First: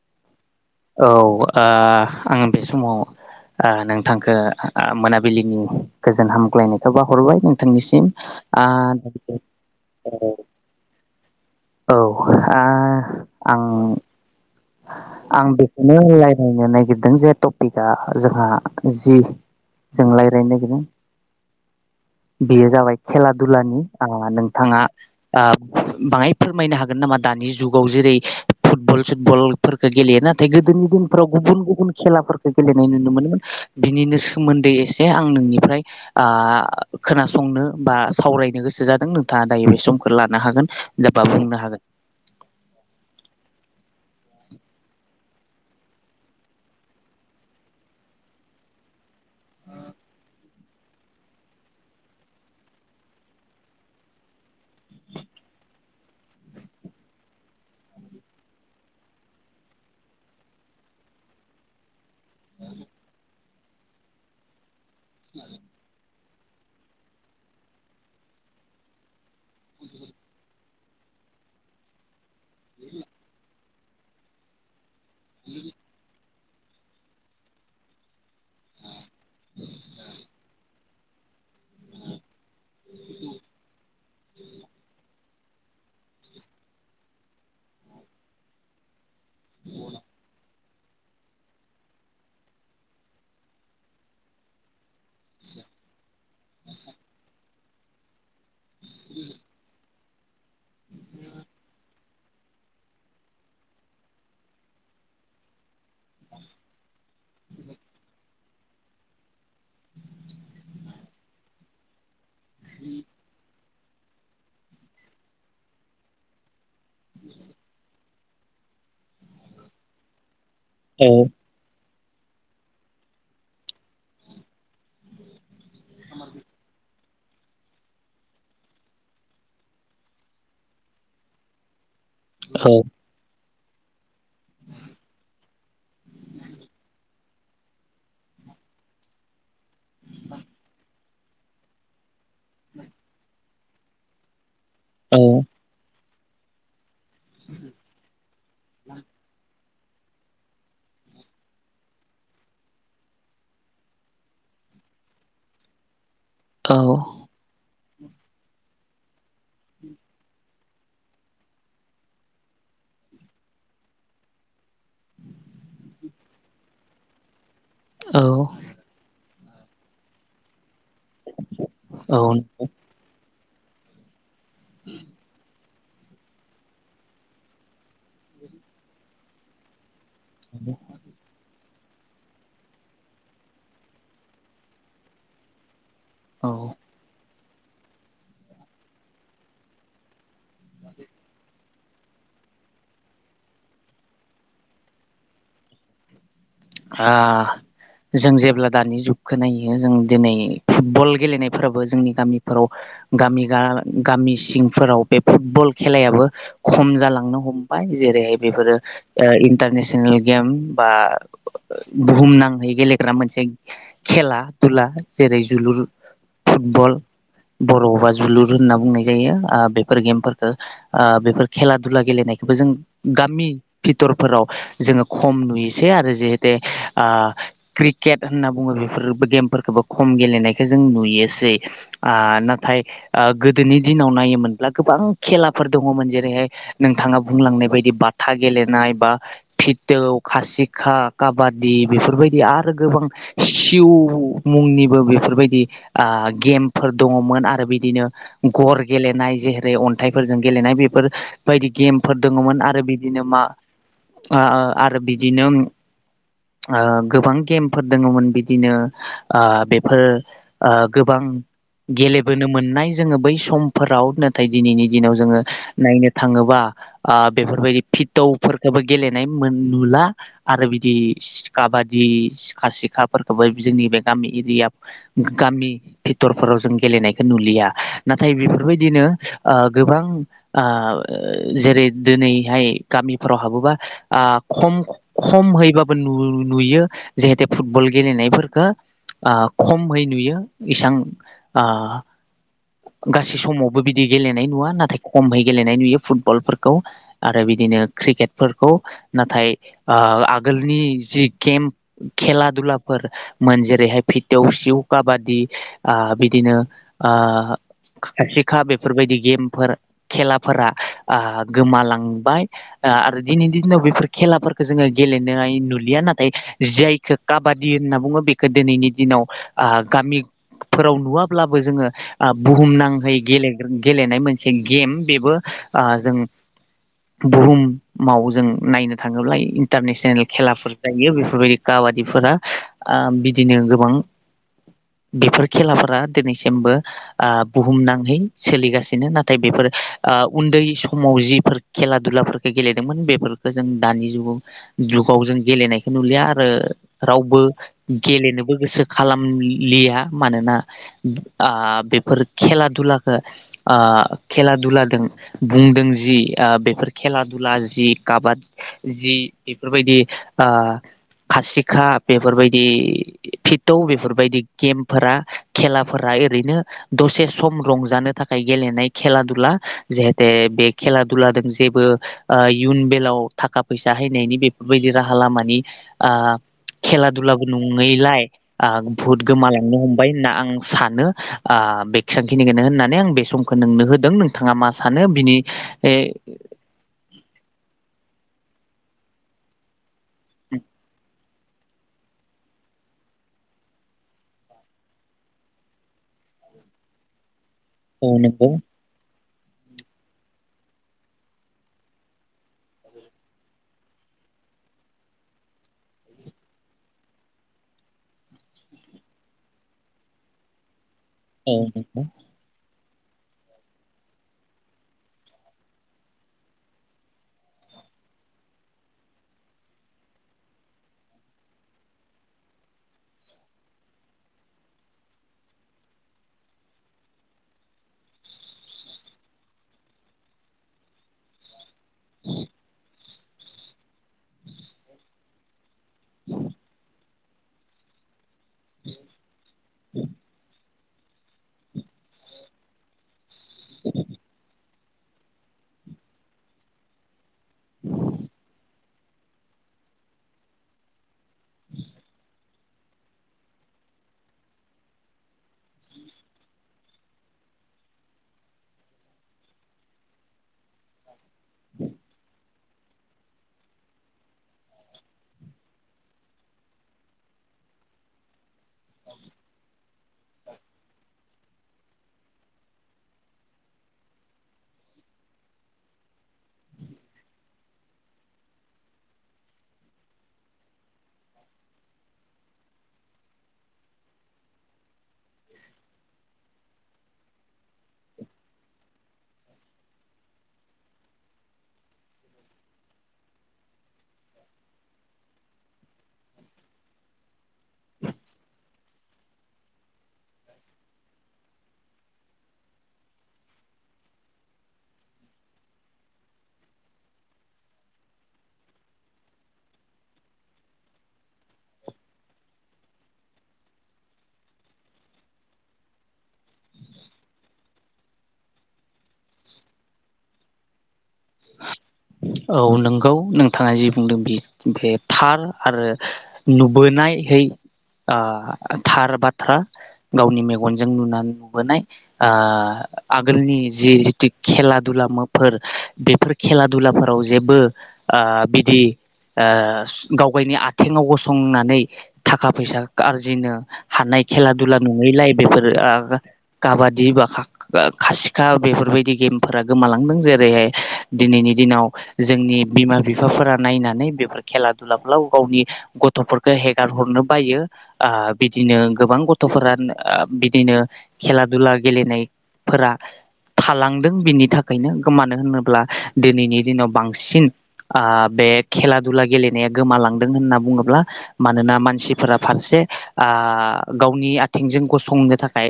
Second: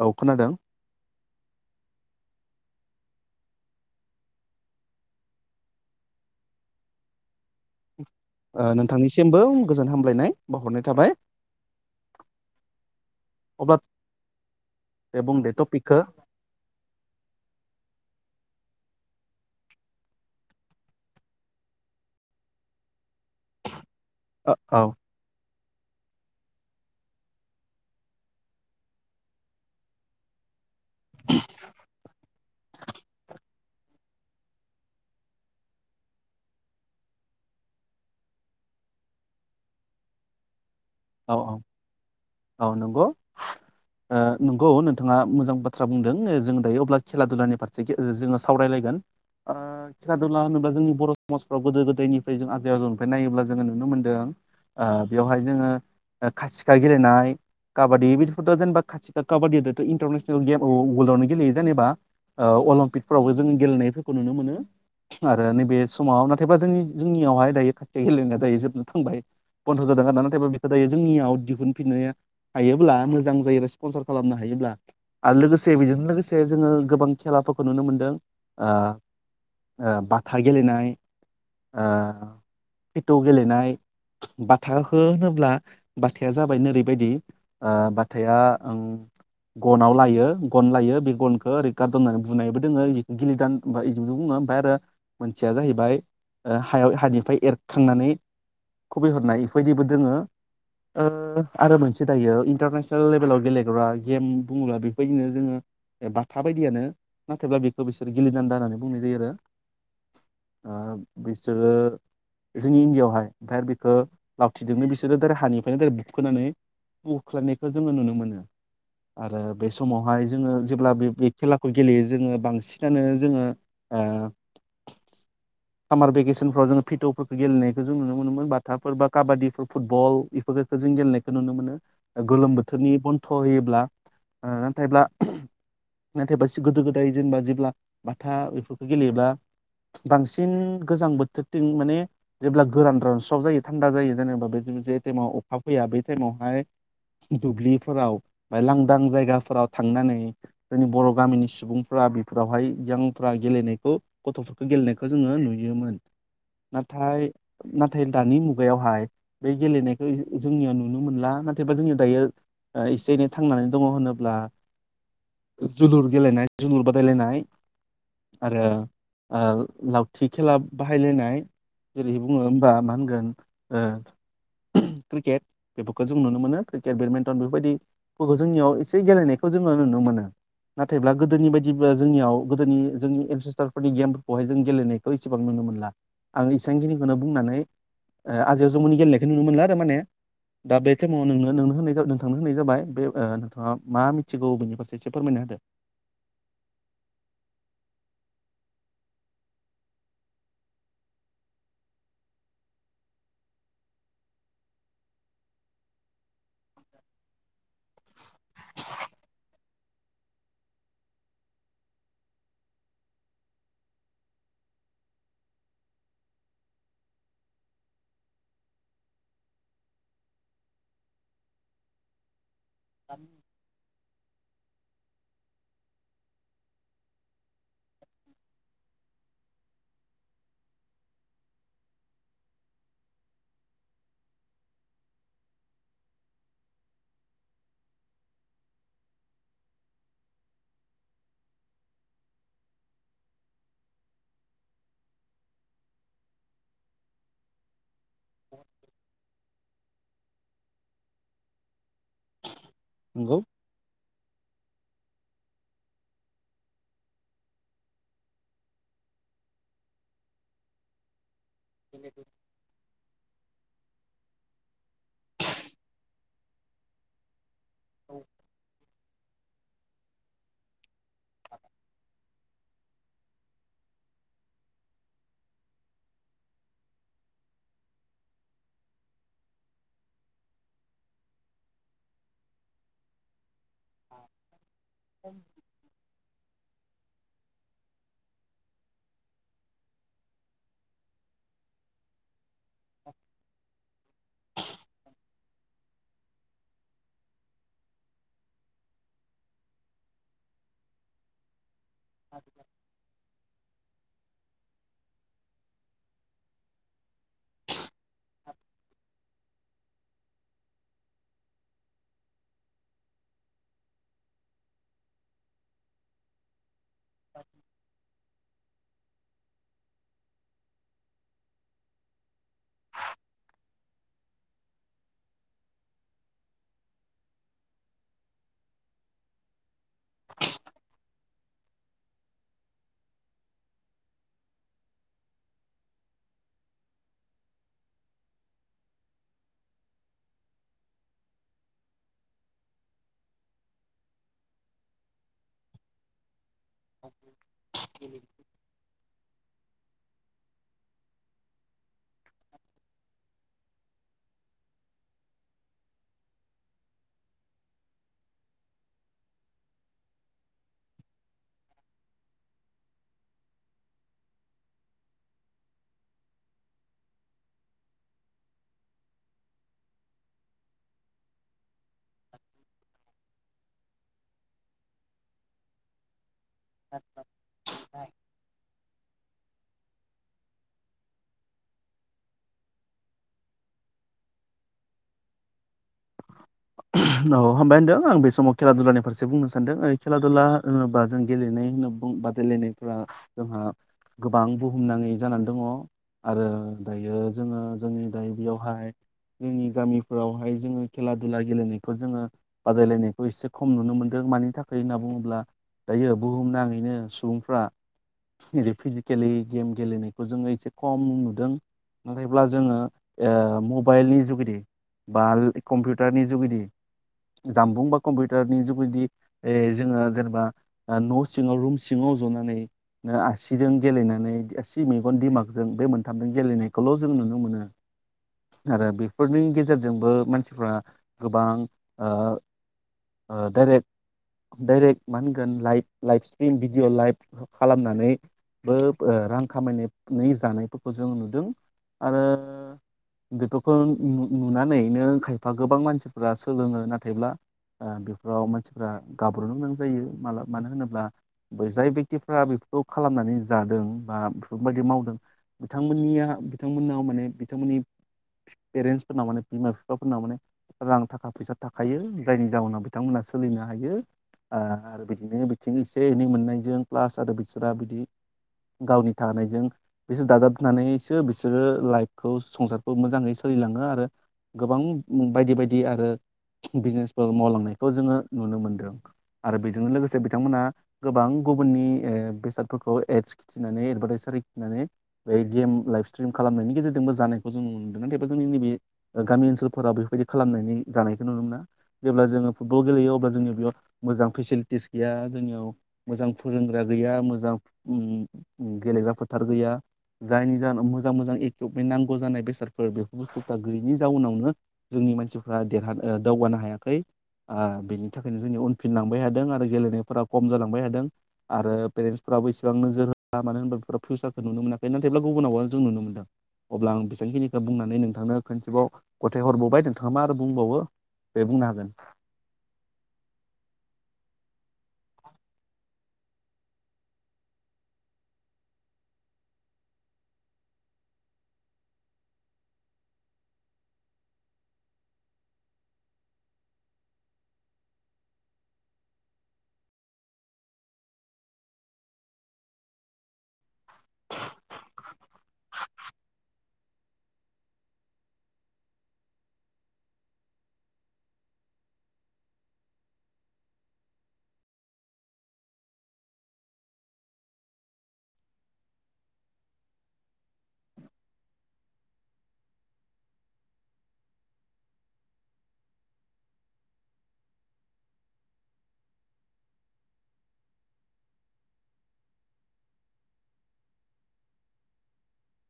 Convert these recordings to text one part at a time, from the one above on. औ खोनादों? औ ओ आं बे समाव ओ नोंथांखो मोनाबिलिनि गोजोन हामग्लायनायखौ बाहरबाय नों ओ नोंथांनिसिमबो गोजोन हामलायनाय बावहरनाय थाबाय। औ ओ आं अब्ला दे बुं आं दे बेखौनो टपिकखौ रायज्लायनो नागिरदों जे टपिकआ जोंहा जि जों रायज्लायनो नागिरदों बेयो जाबाय खेला दुलानि ओ औ औ नोंथांङा आ बाङाय फोरमायनो हागोन नामा दानि जुगाव जेरै- फुटबल जों बलफोरखौ गेलेयो नाथाय गोदोनि दिनफ्राव गुबुन गुबुन खेलाफोरखौ गेलेनाय नुनो मोनोमोन बिनिनो सोमोन्दै एसे आं नोंनिफ्राय आ खोनासंनो बा सावरायनो गोसो जादों नोंथाङा दायो बे समखौ लानो हागोन। बा औ औ बुंनो हागोन। औ नंगौ ओ नंगौ नोंथाङा मोजां बाथ्रा बुंदों जों दायो अब्ला खेला दुलानि फारसे जोङो सावरायलायगोन ओ खेला दुला होनोब्ला जोंनि बर' समाजफ्राव गोदो गोदायनिफ्राय जों आजै आजौनिफ्राय नायोब्ला जोङो नुनो मोनदों ओ बेवहाय जोङो ओ खासिखा गेलेनाय काबादि बिदिफोरथ' जेनेबा खाथिखा काबादिआथ' इन्टारनेसनेल गेम वर्ल्डआवनो गेलेयो जेनेबा ओ अलिम्पिकफोरावबो जों गेलेनायफोरखौ नुनो मोनो। आरो नैबे समाव ना थायबा जोंनि जोंनियावहाय दायो खाथिखा गेलेनाय दायो जोबनो थांबाय बन्द' जादों होनना नाथायबा दायो जोंनियाव दिहुनफिननाया हायोब्ला मोजां जायो स्पनसार खालामनो हायोब्ला आरो लोगोसे बिजोंनो लोगो से जोङो गोबां खेलाफोरखौ नुनो मोनदों। ओ ओ बाथा गेलेनाय ओ फिथौ गेलेनाय बाथाखौ होनो बाथाया जाबाय नोरै बायदि ओ बाथाया ओम गनाव लायो गन लायो बे गनखौ ओरै गारदावना बुंनायबो दोङो गिलिदान बिदि बुङो ओमफ्राय आरो मोनसेया जाहैबाय ओ हायाव हानिफ्राय एर खांनानै खबि हरनाय बेफोरबायदिबो दोङो ओ आरो मोनसे दायो इन्टारनेसनेल लेभेलाव गेलेग्रा गेम बुङोब्ला बेबायदिनो जोङो बाथा बायदियानो नाथायब्ला बेखौ बिसोरो गेलदान्दा होननानै बुंनाय जायो आरो बिसोरो जोंनि इण्डियावहाय ओमफ्राय ओ लावथिदोंनो बिसोर बिसोरो दै हानिफ्रायनोै बुखोनानै बुख्लानायखौ जोङो नुनो मोनो आरो बे समावहाय जोङो जेब्ला औ बे खेलाखौ गेलेयो जोङो बांसिनानो जोङो ओ सामार भेकेसफ्राव जोंङो बिथुफोरखौ गेलेनायखौ जों नुनो मोनोमोन बाथाफोर बा काबादिफोर फुटबल बेफोरफोरखौ जों गेलेनायखौ नुनो मोनो गोलोम औ बोथोरनि बन्थ' होयो ला ओ नाथायब्ला नाथायबा गोदो गोदाय जेनेबा जेब्ला माथा बेफोरखौ गेलेयोब्ला बांसिन गोजां बोथोरथिं माने जेब्ला गोरान गोरान रानस्राव जायो थान्दा जायो जेनेबा जे औ टाइमाव अखा फैया बे टाइमाव हाय दुब्लिफोराव लांदां जायगाफोराव थांनानै जोंनि बर' गामिनि सुबुंफ्रा बेफोरावहाय जोंफ्रा गेलेनायखौ गथ'फोरखौ गेलेनायखौ जोंङो नुयोमोन औ नाथाय ना नाथाय दानि मुगायावहाय बे गेलेनायखौ जोंनियाव नुनो मोनला नाथायबा जोंनि दायो ओ एसे एनै थांनानै दङ होनोब्ला जोलुर गेलेनाय जोलुर बादायलायनाय औ आरो ओ लावथि खेला बाहायलायनाय जेरै औ बुङो होमबा मा होनगोन ओ क्रिकेट बेफोरखौ जों नुनो मोनो क्रिकेट बेडमिन्टन बेफोर बायदिफोरखौ जोंनियाव एसे गेलेनायखौ जोङो नुनो मोनो नाथायब्ला गोदोनि बायदि दिबो जोंनियाव गोदोनि जोंनि एनसेस्टारफोरनि गेमफोरखौहाय जों गेलेनायखौ इसेबां नुनो मोनला। आं औ ओ इसांखिनि खौनो बुंनानै ओ आजियाव जम'नि गेलेनायख बे नुनो मोनला आरो माने दा बे टाइमाव नोंनो नों होनाय नोंथांनो होनाय जाबाय बे ओ नोंथाङा मा मिथिगौ बेनि फारसे एसे फोरमायना होदो? हा जों जेब्ला दानि जुगखो नायो जों दोनै फुटबल गेलेनायफोराबो जोंनि गामिफोराव गामि गा गामि सिंफोराव बे फुटबल खेलायाबो खम जालांनो हमबाय जेरैहाय बेफोरो ओ इन्टारनेसनेल गेम बा बुहुम नाङै गेलेग्रा मोनसे खेला दुला जेरै जोलुर फुटबल बर'आवबा जोलुर होनना बुंनाय जायो ओ बेफोर गेमफोरखो ओ बेफोर खेला दुला गेलेनाय। हुखो जों गामि टर फोराव जोङो खम नुयोसै आरो जेहेथ टे आ क्रिकेट होनना बुङो बेफोरबो गेमफोरखौबो खम गेलेनायखो जों नुयोसै आ नाथाय ओ गोदोनि दिनाव नायोमोनब्ला गोबां खेलाफोर दंङमोन जेरैहाय नोंथांङा बुंलांनाय बायदि बाथा गेलेनाय बा फिथौ खासिखा काबादि बेफोरबायदि आरो गोबां सिउ मुंनिबो बेफोर बायदि आ गेमफोर दङमोन आरो बिदिनो गर गेलेनाय जेरै अन थाइफोरजों गेलेनाय बेफोर बायदि गेमफोर दोङौमोन आर आरो बिदिनो नंगौ मा औ आ आ आरो बिदिनोम ओ गोबां गेमफोर दोङोमोन बिदिनो आ बेफोर ओ गोबां। गेलेबोनो मोननाय जोंनो बै समफोराव नाथाय दिनैनि दिनाव जोङो नायनो थाङोबा आ बेफोरबायदि फिथौफोरखोबो गेलेनाय मोन नुला आरो बिद दिस काबादि सि खा सिखाफोरखौबो जोंनि बे गामि एरियाब गामि भिटरफोराव जों गेलेनायखो नुलिया नाथाय बेफोरबायदिनो ओ गोबां आ जेरै दोनैहाय गामिफोराव हाबोबा आ खम खमहै खो नु नुयो जेहेतो फुटबल गेलेनायफोरखो आ खमहै नुयो इसां आ गासै समावबो बिद दि गेलेनाय नुआ नाथाय खमै गेलेनाय नुयो फुटबलफोरखौ आरो बिदिनो क्रिकेटफोरखौ नाथाय ओ आग गोलनि जि गेम्प खेला दुलाफोर मोन जेरैहाय फिट देवसिउ काबादि आ बिदिनो ओ खासिखा बेफोरबायदि गेमफोर खेलाफोरा आ गोमालांबाय आ आरो दिनैनि दिनाव बेफोर खेलाफोरखो जोङो गेलेनो नोहाय नुलिया नाथाय जाय खो काबादि होनना बुङो बेखो दोनैनि दिनाव आ गामिफोराव नुवाब्लाबो जोङो ओ बुहुम नांहै गेलेग्रोनि गेलेनाय मोनसे गेम बेबो ओ जों बुहुमाव जों नायनो थाङोब्ला इन्टारनेस सेनेल खेलाफोर जायो बेफोरबायदि काबादिफोरा ओ बिदिनो गोबां बेफोर खेलाफोरा दोनैसिमबो ओ बुहुमनांहै सोलिगासिनो नाथाय बेफोर ओ उन्दै समाव जिफोर खेला दुलाफोरखो गेलेदोंमोन बेफोरखो जों दानि जुगाव जुगाव जों गेलेनायखौ नुलिया आरो ओ रावबो गेलेनोबो गोसो खालामलि लिया मानोना आ बेफोर खेला दुलाखो ओ खेला दुलादों बुंदों जि ओ बेफोर खेला दुला जि काबाद जि बेफोर बादि आ खासिखा बेफोरबायदि फिटौ बेफोर बायदि गेमफोरा खेलाफोरा ओरैनो दसे सम रंजानो थाखाय गेलेनाय खेला दुला जेहेते बे खेला दुलादों जेबो ओ इयुन बेलाव थाखा फैसा हैनायनि बेफोरबायदि राहा लामानि आ खेला दुलाबो नङैलाय आ बहुत गोमालांनो हमबाय होनना आं सानो आ बेसांखिनिखोनो होननानै आं बे समखो नोंनो होदों नोंथाङा मा सानो बिनि ए औ हबाय होनदों आं बे समाव खेला दुनि फारसे बुंनो सानदों यै खेला दुलला होनोबा जों गेलेनाय होनना बुं बादायलायनायफोरा जोंहा गोबां बुहुमनाङै जानानै दङ आरो दायो जोङो जोंनि औ दायो नंगौ बेयावहाय जोंनि गामिफोरावहाय जोङो खेला दुला गेलेनायखौ जोङो बादायलायनायखौ एसे खम नुनो मोन्दों मानि थाखाय होनना बुङोब्ला दायो बुहुमनााङैनो सुबुंफ्रा रि फिजिकेलि गेम गेलेनायखौ जोङो एसे खम नुदों औ नंगौ नाथायब्ला जोङो ओ मबाइलनि जुगेदि बा कम्पिउ उटारनि जुगेदि जामबुं बा कम्पिउटारनि जुगिदि जोङो जेनेबा न' सिङाव रुम सिङाव जनानै आसिजों गेलेनानै आसि मेगन दिमागजों बे मोनथामजों गेलेनायखौल' जों नुनो मोनो आरो बेफोरनि गेजेरजोंबो मानसिफ्रा गोबां आ ओ डाइरेक्ट डाइरेक्ट मा होनगोन light live screen video live खालामनानै बो रां खामायनानै जानाय फोरखौ जों नुदों आरो बेफोरखौ नुनानै नो एबा गोबां मानसिफोरा सोलोङो नाथायब्ला बेफोराव मोनसे फोरा गाब्र'नो गोनां जायो माला मानो होनोब्ला बो जाय बेक्तिफ्रा बे खालामनानै जादों बा बेफोरबायदि मावदों बिथांमोननिया बिथांमोननाव माने बिथांमोननि पेरेन्टसफोरनाव माने बिमा बिफाफोरनाव माने रां थाखा फैसा थाखायो जायनि जाउनाव बिथांमोनहा सोलिनो हायो आरो बिदिनो बिथिं एसे एनै मोननायजों पाल्स आरो बिसोरा बिदि गावनि थानायजों बिसोर दाजाबनानै सो बिसोरो लाइफखौ संसारखौ मोजाङै सोलिलाङो आरो गोबां बायदि बायदि आरो बिजनेसफोर मावलांनायखौ जोङो नुनो मोनदों आरो बेजोंनो लोगोसे बिथांमोनहा गोबां गुबुननि बेसादफोरखौ एद्स खिथिनानै एडभार्टाइसारि खिथिनानै बे गेम लाइभ स्ट्रिम खालामनायनि गेजेरजोंबो जानायखौ जों नुनो मोनदों नाथायबा जोंनि नैबे गामि ओनसोल फोराव बेफोरबायदि खालामनानै जानायखौ नुनो मोना जेब्ला जोङो फुटबल गेलेयो अब्ला जोंनियाव बेयाव मोजां फेसिलिटिस गैया जोंनियाव मोजां फोरोंग्रा गैया मोजां गेलेग्रा फोथार गैया जायनि जाहोनाव मोजां मोजां एकुपमेन्ट नांगौ जानाय बेसादफोर बेफोर बुस्थु्फोरा गैयिनि जाउनावनो जोंनि मानसिफ्रा देरहानो दावगानो हायाखै बेनि थाखायनो जोंनि उनफिनलांबाय थादों आरो गेलेनायफोरा खम जालांबाय थादों आरो पेरेन्टसफ्राबो इसेबां नोजोर होआ मानो होनबा बेफोर फिउसारखौ नुनो मोनाखै नाथायब्ला गुबुनाव जों नुनो मोनदों अब्ला आं बेसांखिनिखौ बुंनानै नै नोंथांनो खनसेबाव फाथथाय हरबावबाय नोंथाङा मा आरो बुंबावो बे बुंनो हागोन औ नंगौ नोंथाङा जि बुंदों बे बे थार आरो नुबोनायहै थार बाथ्रा गावनि मेगनजों नुनानै नुबोनाय आगोलनि जि जितु खेला दुलाफोर बेफोर खेला दुलाफोराव जेबो बिदि गावगावनि आथिङाव गसंनानै थाखा फैसा आरजिनो हानाय खेला दुला नङैलाय बेफोर काबादि बा खासिखा बेफोरबायदि गेमफोरा गोमालांदों जेरैहाय दिनैनि दिनाव जोंनि बिमा बिफाफोरा नायनानै बेफोर खेला दुलाफ्राव गावनि गथ'फोरखौ हेगार हरनो बायो बिदिनो गोबां गथ'फोरा बिदिनो खेला दुला गेलेनायफोरा थालांदों बिनि थाखायनो गोमानो हमदों दिनैनि दिनाव बांसिन बे खेला दुला गेलेनाया गोमालांदों होनना बुङोब्ला मानोना मानसिफोरा फारसे गावनि आथिंजों गसंनो थाखाय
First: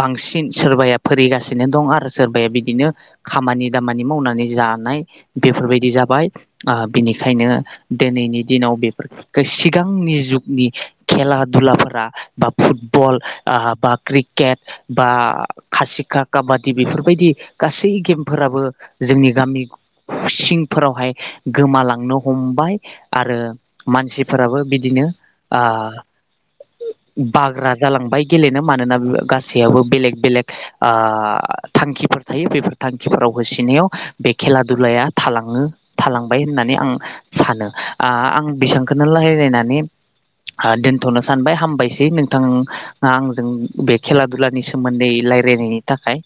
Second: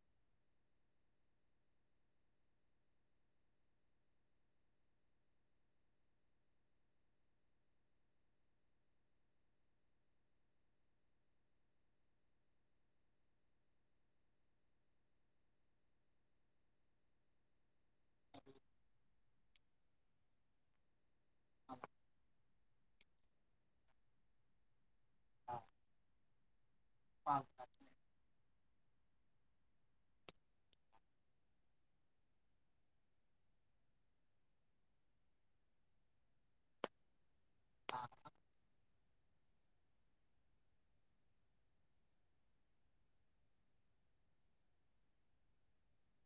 बांसिन सोरबाया फरायगासिनो दं आरो सोरबाया बि बिदिनो खामानि दामानि मावनानै जानाय बेफोरबायदि जाबाय बिनिखायनो दिनैनि दिनाव बेफोर सिगांनि जुगनि खेला दुलाफोरा बा फुटबल बा क्रिकेट बा खासिखा काबादि बेफोरबायदि गासै गेमफोराबो जोंनि गामि सिंफोरावहाय गोमालांनो हमबाय आरो मानसिफोराबो बिदिनो बाग्रा जालांबाय गेलेनो मानोना गासैयावबो बेलेक बेलेक थांखिफोर थायो बेफोर थांखिफोराव होसिनायाव बे खेला दुलाया थालाङो थालांबाय होननानै आं सानो आं बेसेबांखौनो लाय नानै दोनथ'नो सानबाय हामबायसै नोंथां आंजों बे खेला दुलानि सोमोन्दै रायजल्लायनायनि थाखाय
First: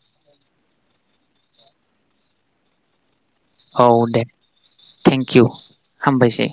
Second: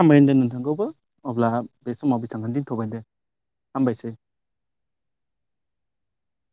हामबाय होनदों नोंथांखौबो अब्ला बे समाव बेसांखौनो दोनथ'बाय दे औ हामबायसै दे थेंकिउ हामबायसै